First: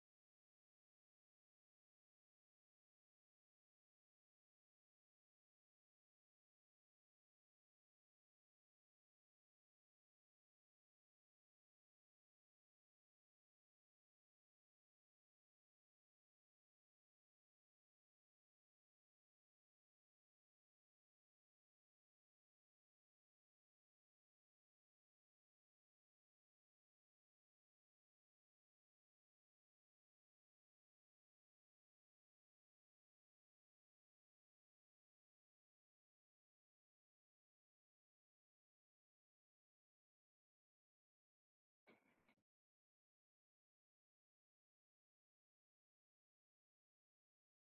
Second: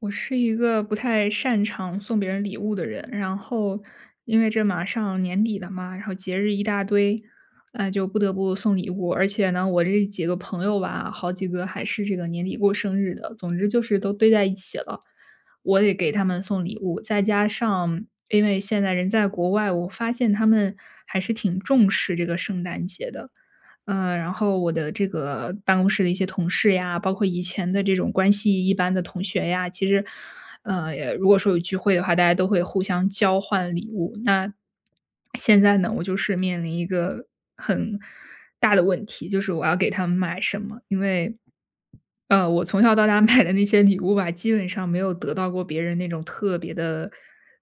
我是一个不太擅长送别人礼物的人，然后因为这马上年底了嘛，然后节日一大堆，就不得不送礼物。而且呢，我这几个朋友吧，好几个还是这个年底过生日的，总之就是都堆在一起了，我得给他们送礼物。再加上因为现在人在国外，我发现他们还是挺重视这个圣诞节的，嗯，然后我的这个办公室的一些同事呀，包括以前的这种关系一般的同学呀，其实，也如果说有聚会的话，大家都会互相交换礼物。那现在呢，我就是面临一个很大的问题，就是我要给他们买什么，因为我从小到大买的那些礼物吧，基本上没有得到过别人那种特别的，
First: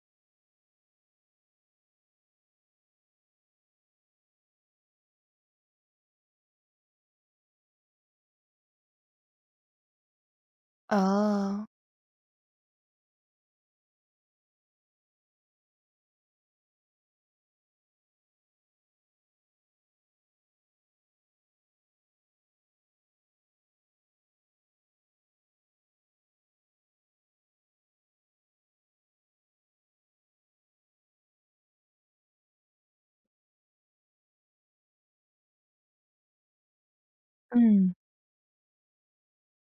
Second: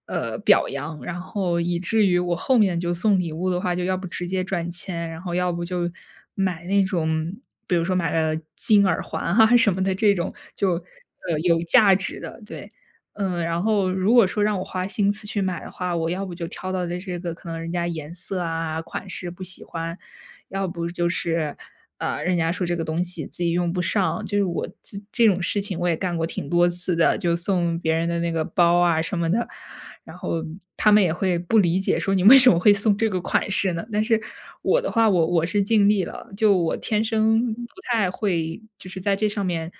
表扬，然后以至于我后面就送礼物的话，就要不直接转签，然后要不就买那种，比如说买了金耳环啊 什么的这种，就有哦，价值的，对，嗯，然后如果说让我花心思去买的话，我要不就挑到的这个可能人家颜色啊款式不喜欢，要不就是。啊，人家说这个东西自己用不上，就是我这种事情我也干过挺多次的，就送别人的那个包啊什么的，然后他们也会不理解，说你为什么会送这个款式呢？但是我的话，我是尽力了，就我天生不嗯。太会，就是在这上面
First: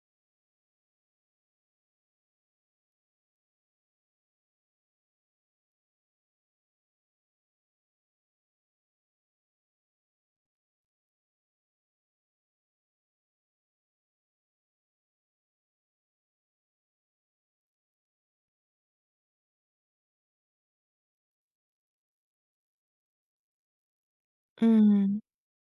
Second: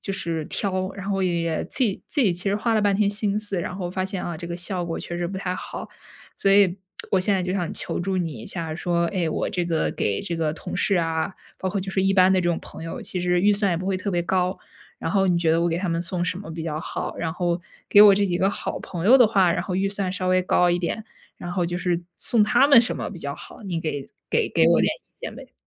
就是挑，然后也自己其实花了半天心思，然后发现啊，这个效果确实不太好，所以我现在就想求助你一下，说，哎，我这个给这个同事啊。包括就是一般的这种朋友，其实预算也不会特别高。然后你觉得我给他们送什么比较好？然后给我这几个好朋友的话，然后预算稍微高一点，然后就是送他们什么比较好？你给我点意嗯，见呗。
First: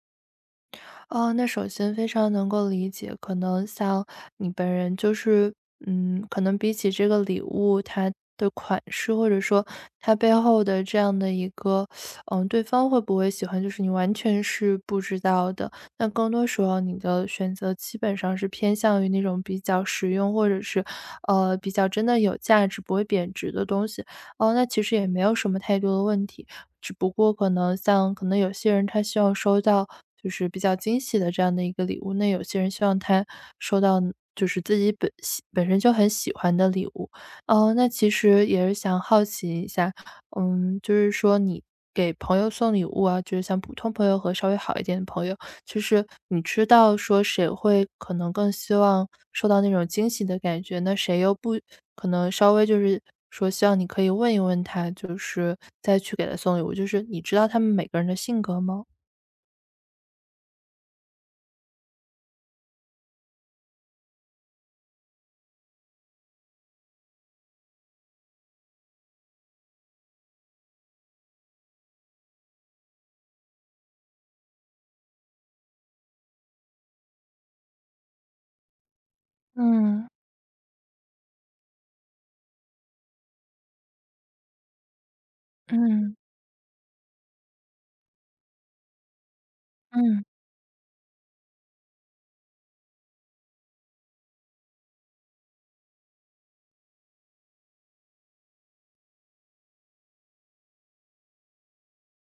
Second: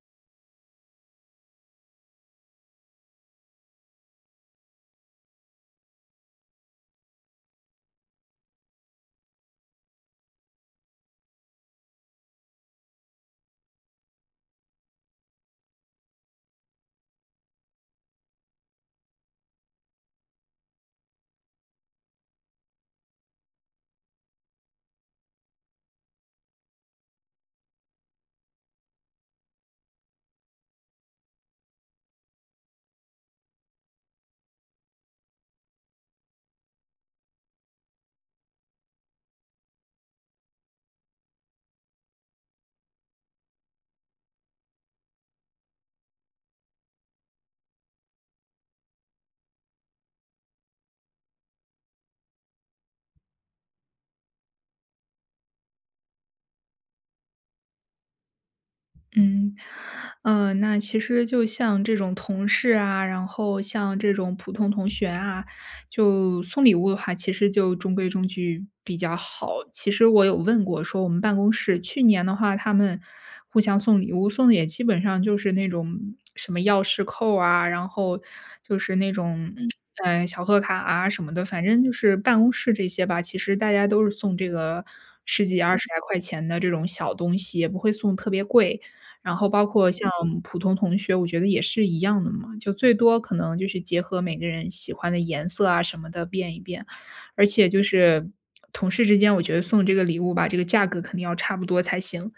哦，那首先非常能够理解，可能像你本人就是，可能比起这个礼物，它的款式或者说它背后的这样的一个，对方会不会喜欢，就是你完全是不知道的。那更多时候，你的选择基本上是偏向于那种比较实用，或者是，比较真的有价值、不会贬值的东西。哦，那其实也没有什么太多的问题，只不过可能像可能有些人他希望收到就是比较惊喜的这样的一个礼物，那有些人希望他收到就是自己本身就很喜欢的礼物。哦，那其实也是想好奇一下，嗯，就是说你给朋友送礼物啊，就是像普通朋友和稍微好一点的朋友，就是你知道说谁会可能更希望受到那种惊喜的感觉，那谁又不可能稍微就是说希望你可以问一问他，就是再去给他送礼物，就是你知道他们每个人的性格吗？嗯，那其实就像这种同事啊，然后像这种普通同学啊，就送礼物的话，其实就中规中矩比较好。其实我有问过，说我们办公室去年的话，他们互相送礼物，送的也基本上就是那种什么钥匙扣啊，然后就是那种嗯小贺卡啊什么的，反正就是办公室这些吧。其实大家都是送这个十几十来嗯块钱的这种小东西，也不会送特别贵。然后包括像嗯，普通同学，我觉得也是一样的嘛，就最多可能就是结合每个人喜欢的颜色啊什么的变一变，而且就是同事之间，我觉得送这个礼物吧，这个价格肯定要差不多才行。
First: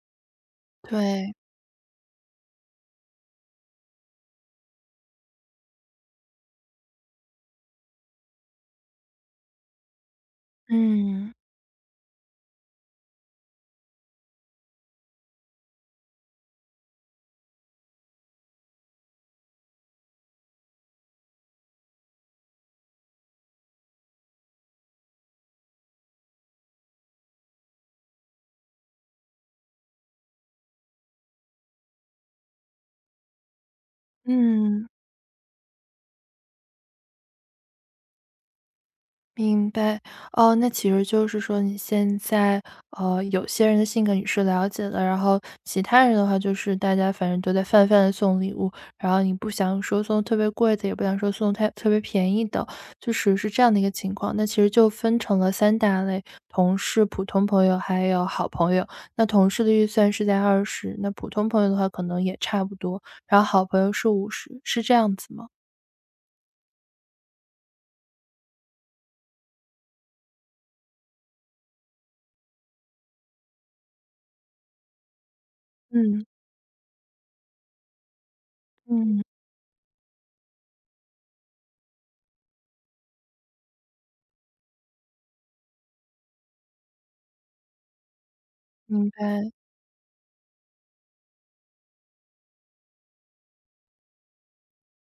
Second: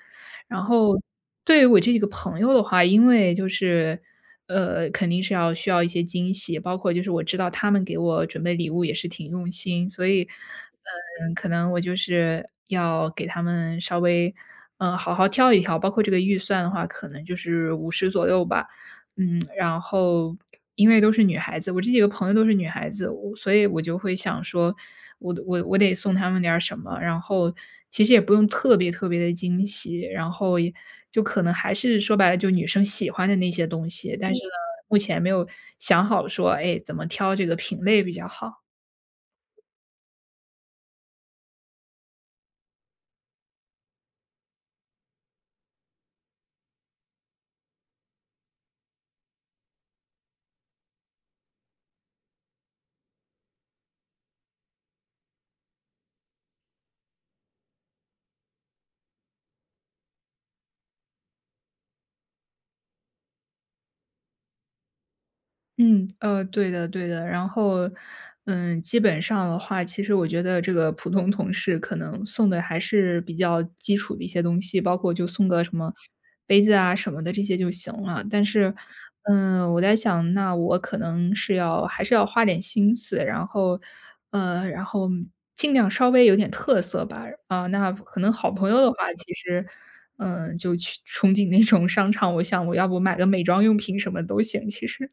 然后对，对于我这几个朋友的话，因为就是肯定是要需要一些惊喜，包括就是我知道他们给我准备礼物也是挺用心，所以，嗯，嗯可能我就是要给他们稍微，嗯，好好挑一挑，包括这个预算的话，可能就是五十左右吧。嗯，然后因为都是女孩子，我这几个朋友都是女孩子，我所以我就会想说，我得送她们点儿什么，然后其实也不用特别特别的惊喜，然后也就可能还是说白了，就女生喜欢的那些东西，但是呢，嗯。目前没有想好说，哎，怎么挑这个品类比较好。明白，哦，那其实就是说你现在，有些人的性格你是了解的，然后其他人的话就是大家反正都在泛泛的送礼物，然后你不想说送特别贵的，也不想说送太特别便宜的，就是是这样的一个情况。那其实就分成了三大类：同事、普通朋友还有好朋友。那同事的预算是在20，那普通朋友的话可能也差不多，然后好朋友是50，是这样子吗？嗯，对的对的。然后，嗯，基本上的话，其实我觉得这个普通同事可能送的还是比较基础的一些东西，包括就送个什么嗯杯子啊什么的这些就行了。但是，嗯，嗯，我在想，那我可能是要还是要花点心思，然后，然后尽量稍微有点特色吧。啊，那可能好朋友的话，明其白。实。嗯，就去憧憬那种商场，我想我要不买个美妆用品什么都行，其实。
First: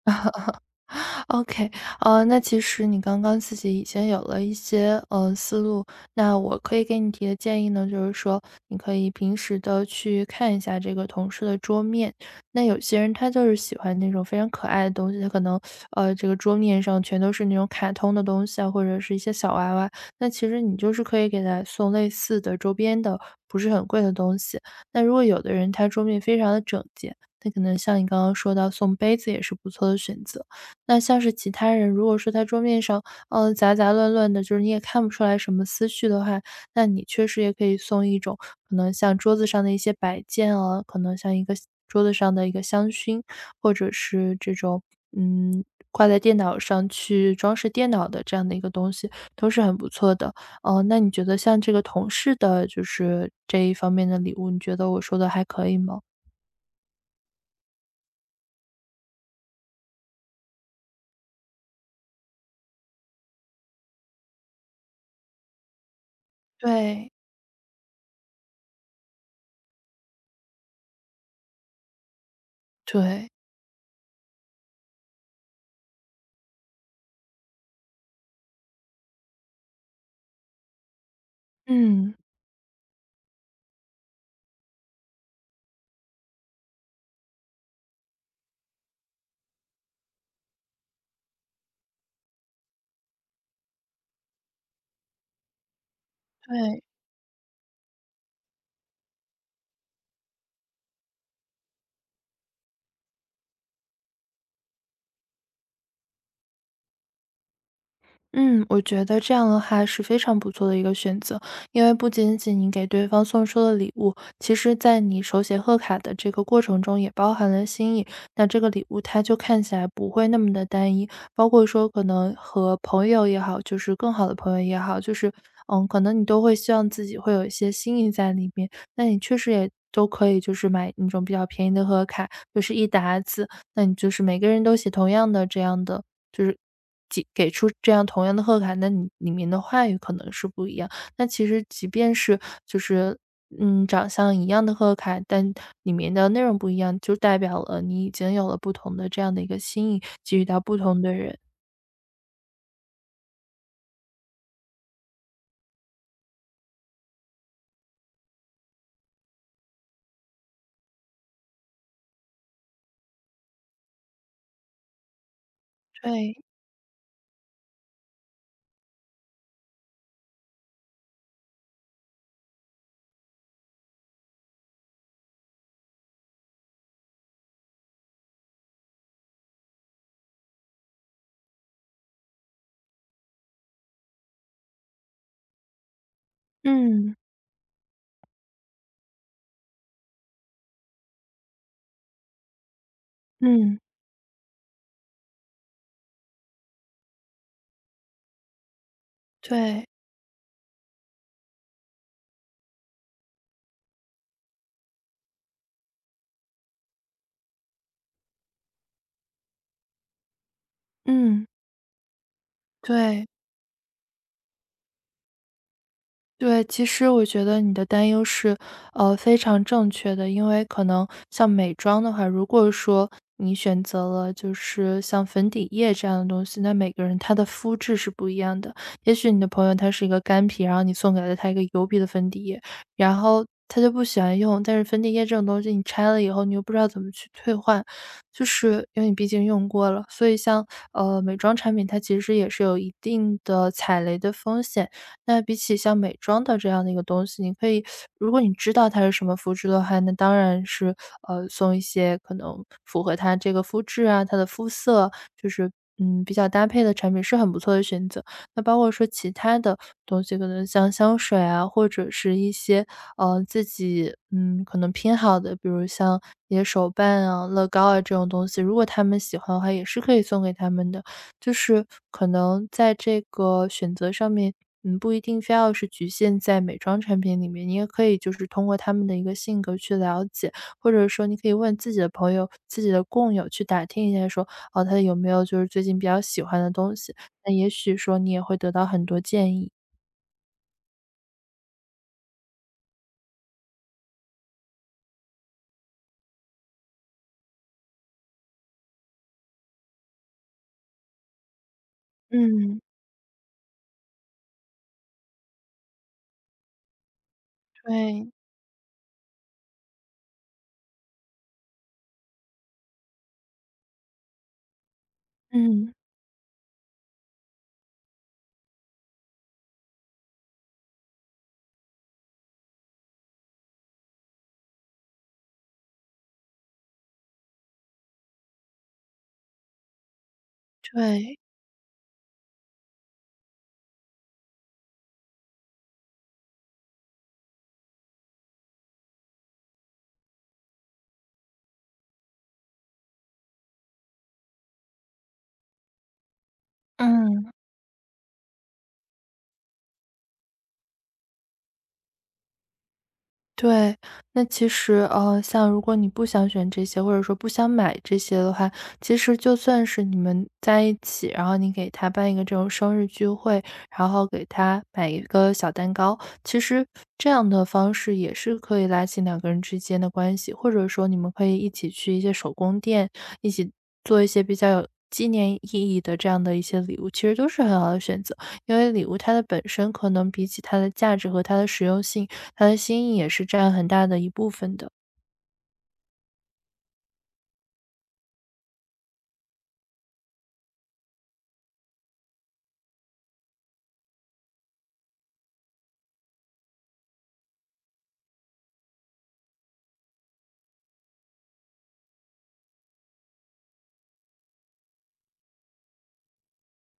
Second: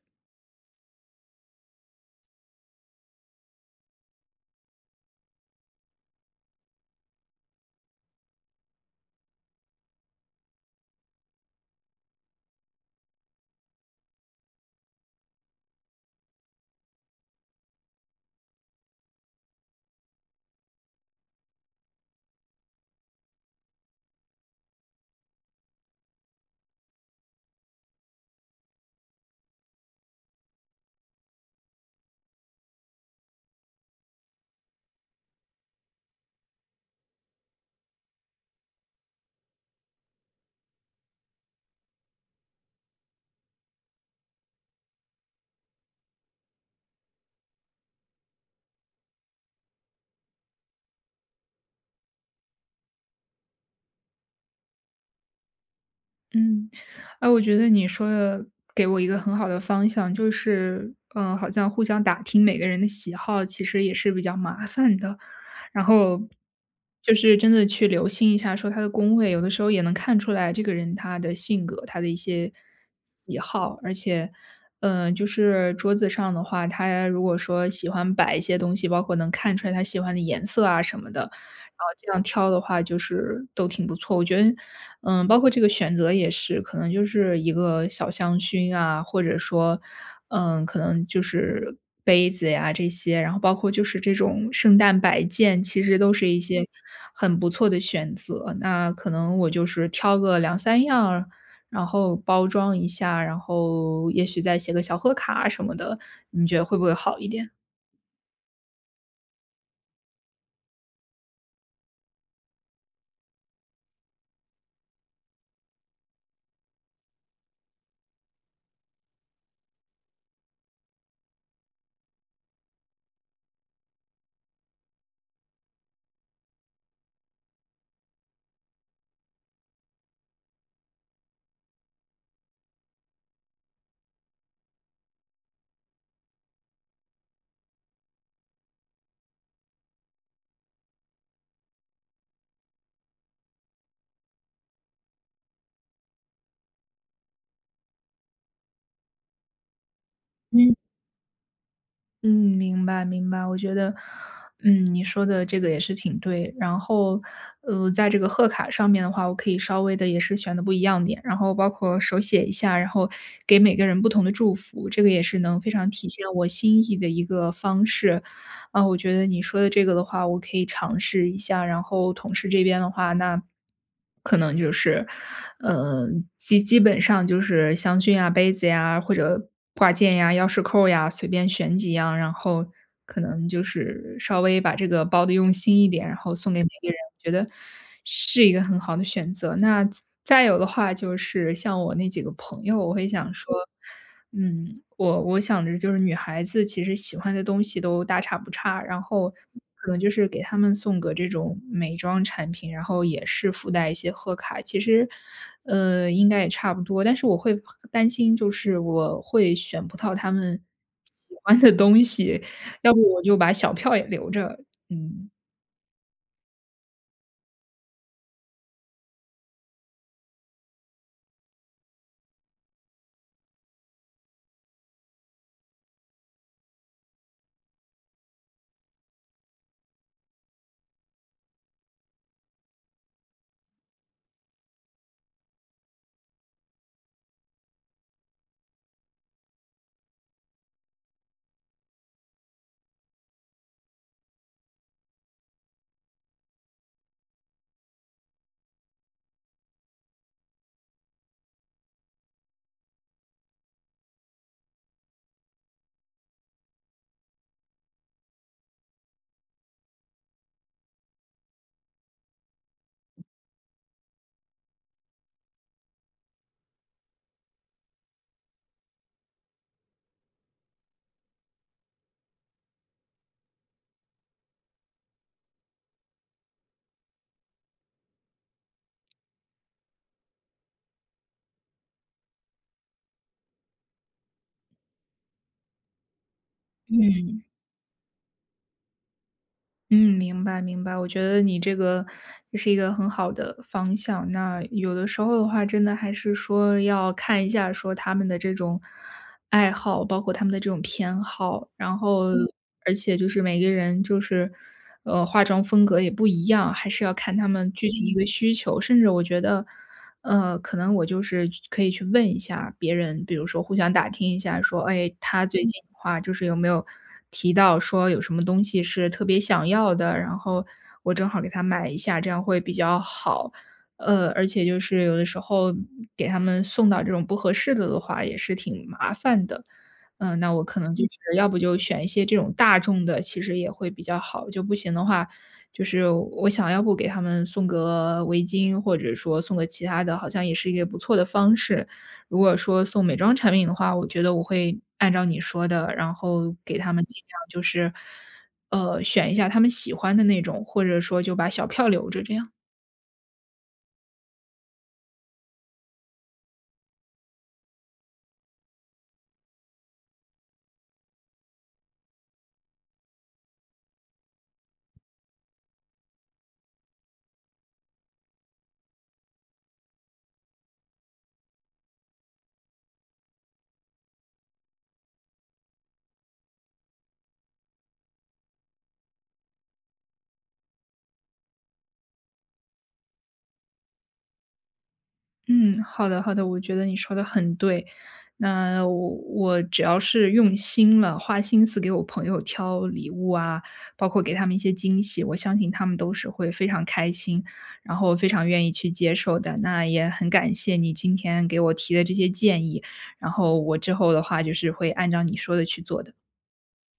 OK，那其实你刚刚自己已经有了一些思路，那我可以给你提的建议呢，就是说你可以平时的去看一下这个同事的桌面。那有些人他就是喜欢那种非常可爱的东西，他可能这个桌面上全都是那种卡通的东西啊，或者是一些小娃娃。那其实你就是可以给他送类似的周边的，不是很贵的东西。那如果有的人他桌面非常的整洁，那可能像你刚刚说到送杯子也是不错的选择。那像是其他人，如果说他桌面上，杂杂乱乱的，就是你也看不出来什么思绪的话，那你确实也可以送一种可能像桌子上的一些摆件啊，可能像一个桌子上的一个香薰，或者是这种，嗯，挂在电脑上去装饰电脑的这样的一个东西，都是很不错的。哦，那你觉得像这个同事的，就是这一方面的礼物，你觉得我说的还可以吗？嗯，哎，我觉得你说的给我一个很好的方向，就是，嗯，好像互相打听每个人的喜好，其实也是比较麻烦的。然后对，就是真的去留心一下，说他的工位，有的时候也能看出来这个人他的性格，他的一些对，喜好。而且，嗯、就是桌子上的话，他如果说喜欢摆一些东西，包括能看出来他喜欢的颜色啊什么的，然后这嗯，样挑的话，就是都挺不错。我觉得嗯，包括这个选择也是，可能就是一个小香薰啊，或者说，嗯，可能就是杯子呀这些，然后包括就是这种圣诞摆件，其实都是一些对。很不错的选择。那可能我就是挑个两三样儿然后包装一下，然后也许再写个小贺卡什么的，你觉得会不会好一点？嗯，我觉得这样的话是非常不错的一个选择，因为不仅仅你给对方送出了礼物，其实在你手写贺卡的这个过程中也包含了心意。那这个礼物它就看起来不会那么的单一，包括说可能和朋友也好，就是更好的朋友也好，就是可能你都会希望自己会有一些心意在里面。那你确实也都可以，就是买那种比较便宜的贺卡，就是一沓子，那你就是每个人都写同样的这样的。就是。给出这样同样的贺卡，那你里面的话语可能是不一样。那其实即便是就是，长相一样的贺卡，但里面的内容不一样，就代表了你已经有了不同的这样的一个心意，给予到嗯。不同的人。嗯，明白明白，我觉得，嗯，你说的这个也是挺对。然后，在这个贺卡上面的话，我可以稍微的也是选的不一样点，然后包括手写一下，然后给每个人不同的祝福，这个也是能非常体现对，我心意的一个方式。啊，我觉得你说的这个的话，我可以尝试一下。然后同事这边的话，那可能就是，呃，基本上就是香薰啊、杯子呀，或者挂件呀、钥匙扣呀，随便选几样，然后可能就是稍微把这个包的用心一点，然后送给每个人，嗯，我觉得是一个很好的选择。那再有的话，就是像我那几个朋友，我会想说。嗯，嗯，我想着就是女孩子其实喜欢的东西都大差不差，然后对，可能就是给她们送个这种美妆产品，然后也是附带一些贺卡，其实，应该也差不多。但是我会担心，就是我会选不到她们喜嗯，欢的东西，要不我对。就把小票也留着，嗯。对，其实我觉得你的担忧是，非常正确的。因为可能像美妆的话，如果说你选择了就是像粉底液这样的东西，那每个人他的肤质是不一样的。也许你的朋友他是一个干皮，然后你送给了他一个油皮的粉底液，然后他就不喜欢用。但是粉底液这种东西，你拆了以后，你又不知道怎么去退换，就是因为你毕竟用过了。所以像美妆产品，它其实也是有一定的踩雷的风险。那比起像美妆的这样的一个东西，你可以如果你知道它是什么肤质的话，那当然是，送一些可能符合它这个肤质啊，它的肤色，就是比较搭配的产品是很不错的选择。那包括说其他的东西，可能像香水啊，或者是一些，自己，可能拼好的，比如像一些手办啊、乐高啊这种东西，如果他们喜欢的话，也是可以送给他们的。就是可能在这个选择上面，不一定非要是局限在美妆产品里面，你也可以就是通过他们的一个性格去了解，或者说你可以问自己的朋友、自己的共友去打听一下说，哦，他有没有就是最近比较喜欢的东西，那也许说你也会得到很多建议。嗯，明白明白，我觉得你这个这是一个很好的方向。那有的时候的话，真的还是说要看一下说他们的这种爱好，包括他们的这种偏好，然后嗯，而且就是每个人就是，化妆风格也不一样，还是要看他们具体一个对，需求。甚至我觉得，可能我就是可以去问一下别人，比如说互相打听一下说，哎，他最近的嗯，话就是有没有提到说有什么东西是特别想要的，然后我正好给他买一下，这样会比较好。而且就是有的时候给他们送到这种不合适的的话，也是挺麻烦的。嗯、那我可能就是对，要不就选一些这种大众的，其实也会比较好。就不行的话，就是我想要不给他们送个围巾，或者说送个其他的，好像也是一个不错的方式。如果说送美妆产品的话，我觉得我会按照你说的，然后给他们尽量嗯。就是，选一下他们喜欢的那种，或者说就把小票留着这样。对，那其实，像如果你不想选这些，或者说不想买这些的话，其实就算是你们在一起，然后你给他办一个这种生日聚会，然后给他买一个小蛋糕，其实这样的方式也是可以拉近两个人之间的关系，或者说你们可以一起去一些手工店，一起做一些比较有纪念意义的这样的一些礼物，其实都是很好的选择。因为礼物它的本身可能比起它的价值和它的实用性。他的心意也是占很大的一部分的。嗯，好的好的，我觉得你说的很对。那我只要是用心了，花心思给我朋友挑礼物啊，包括给他们一些惊喜，我相信他们都是会非常开心，然后非常愿意去接受的。那也很感谢你今天给我提的这些建议，然后我之后的话就是会按照你说的去做的。嗯。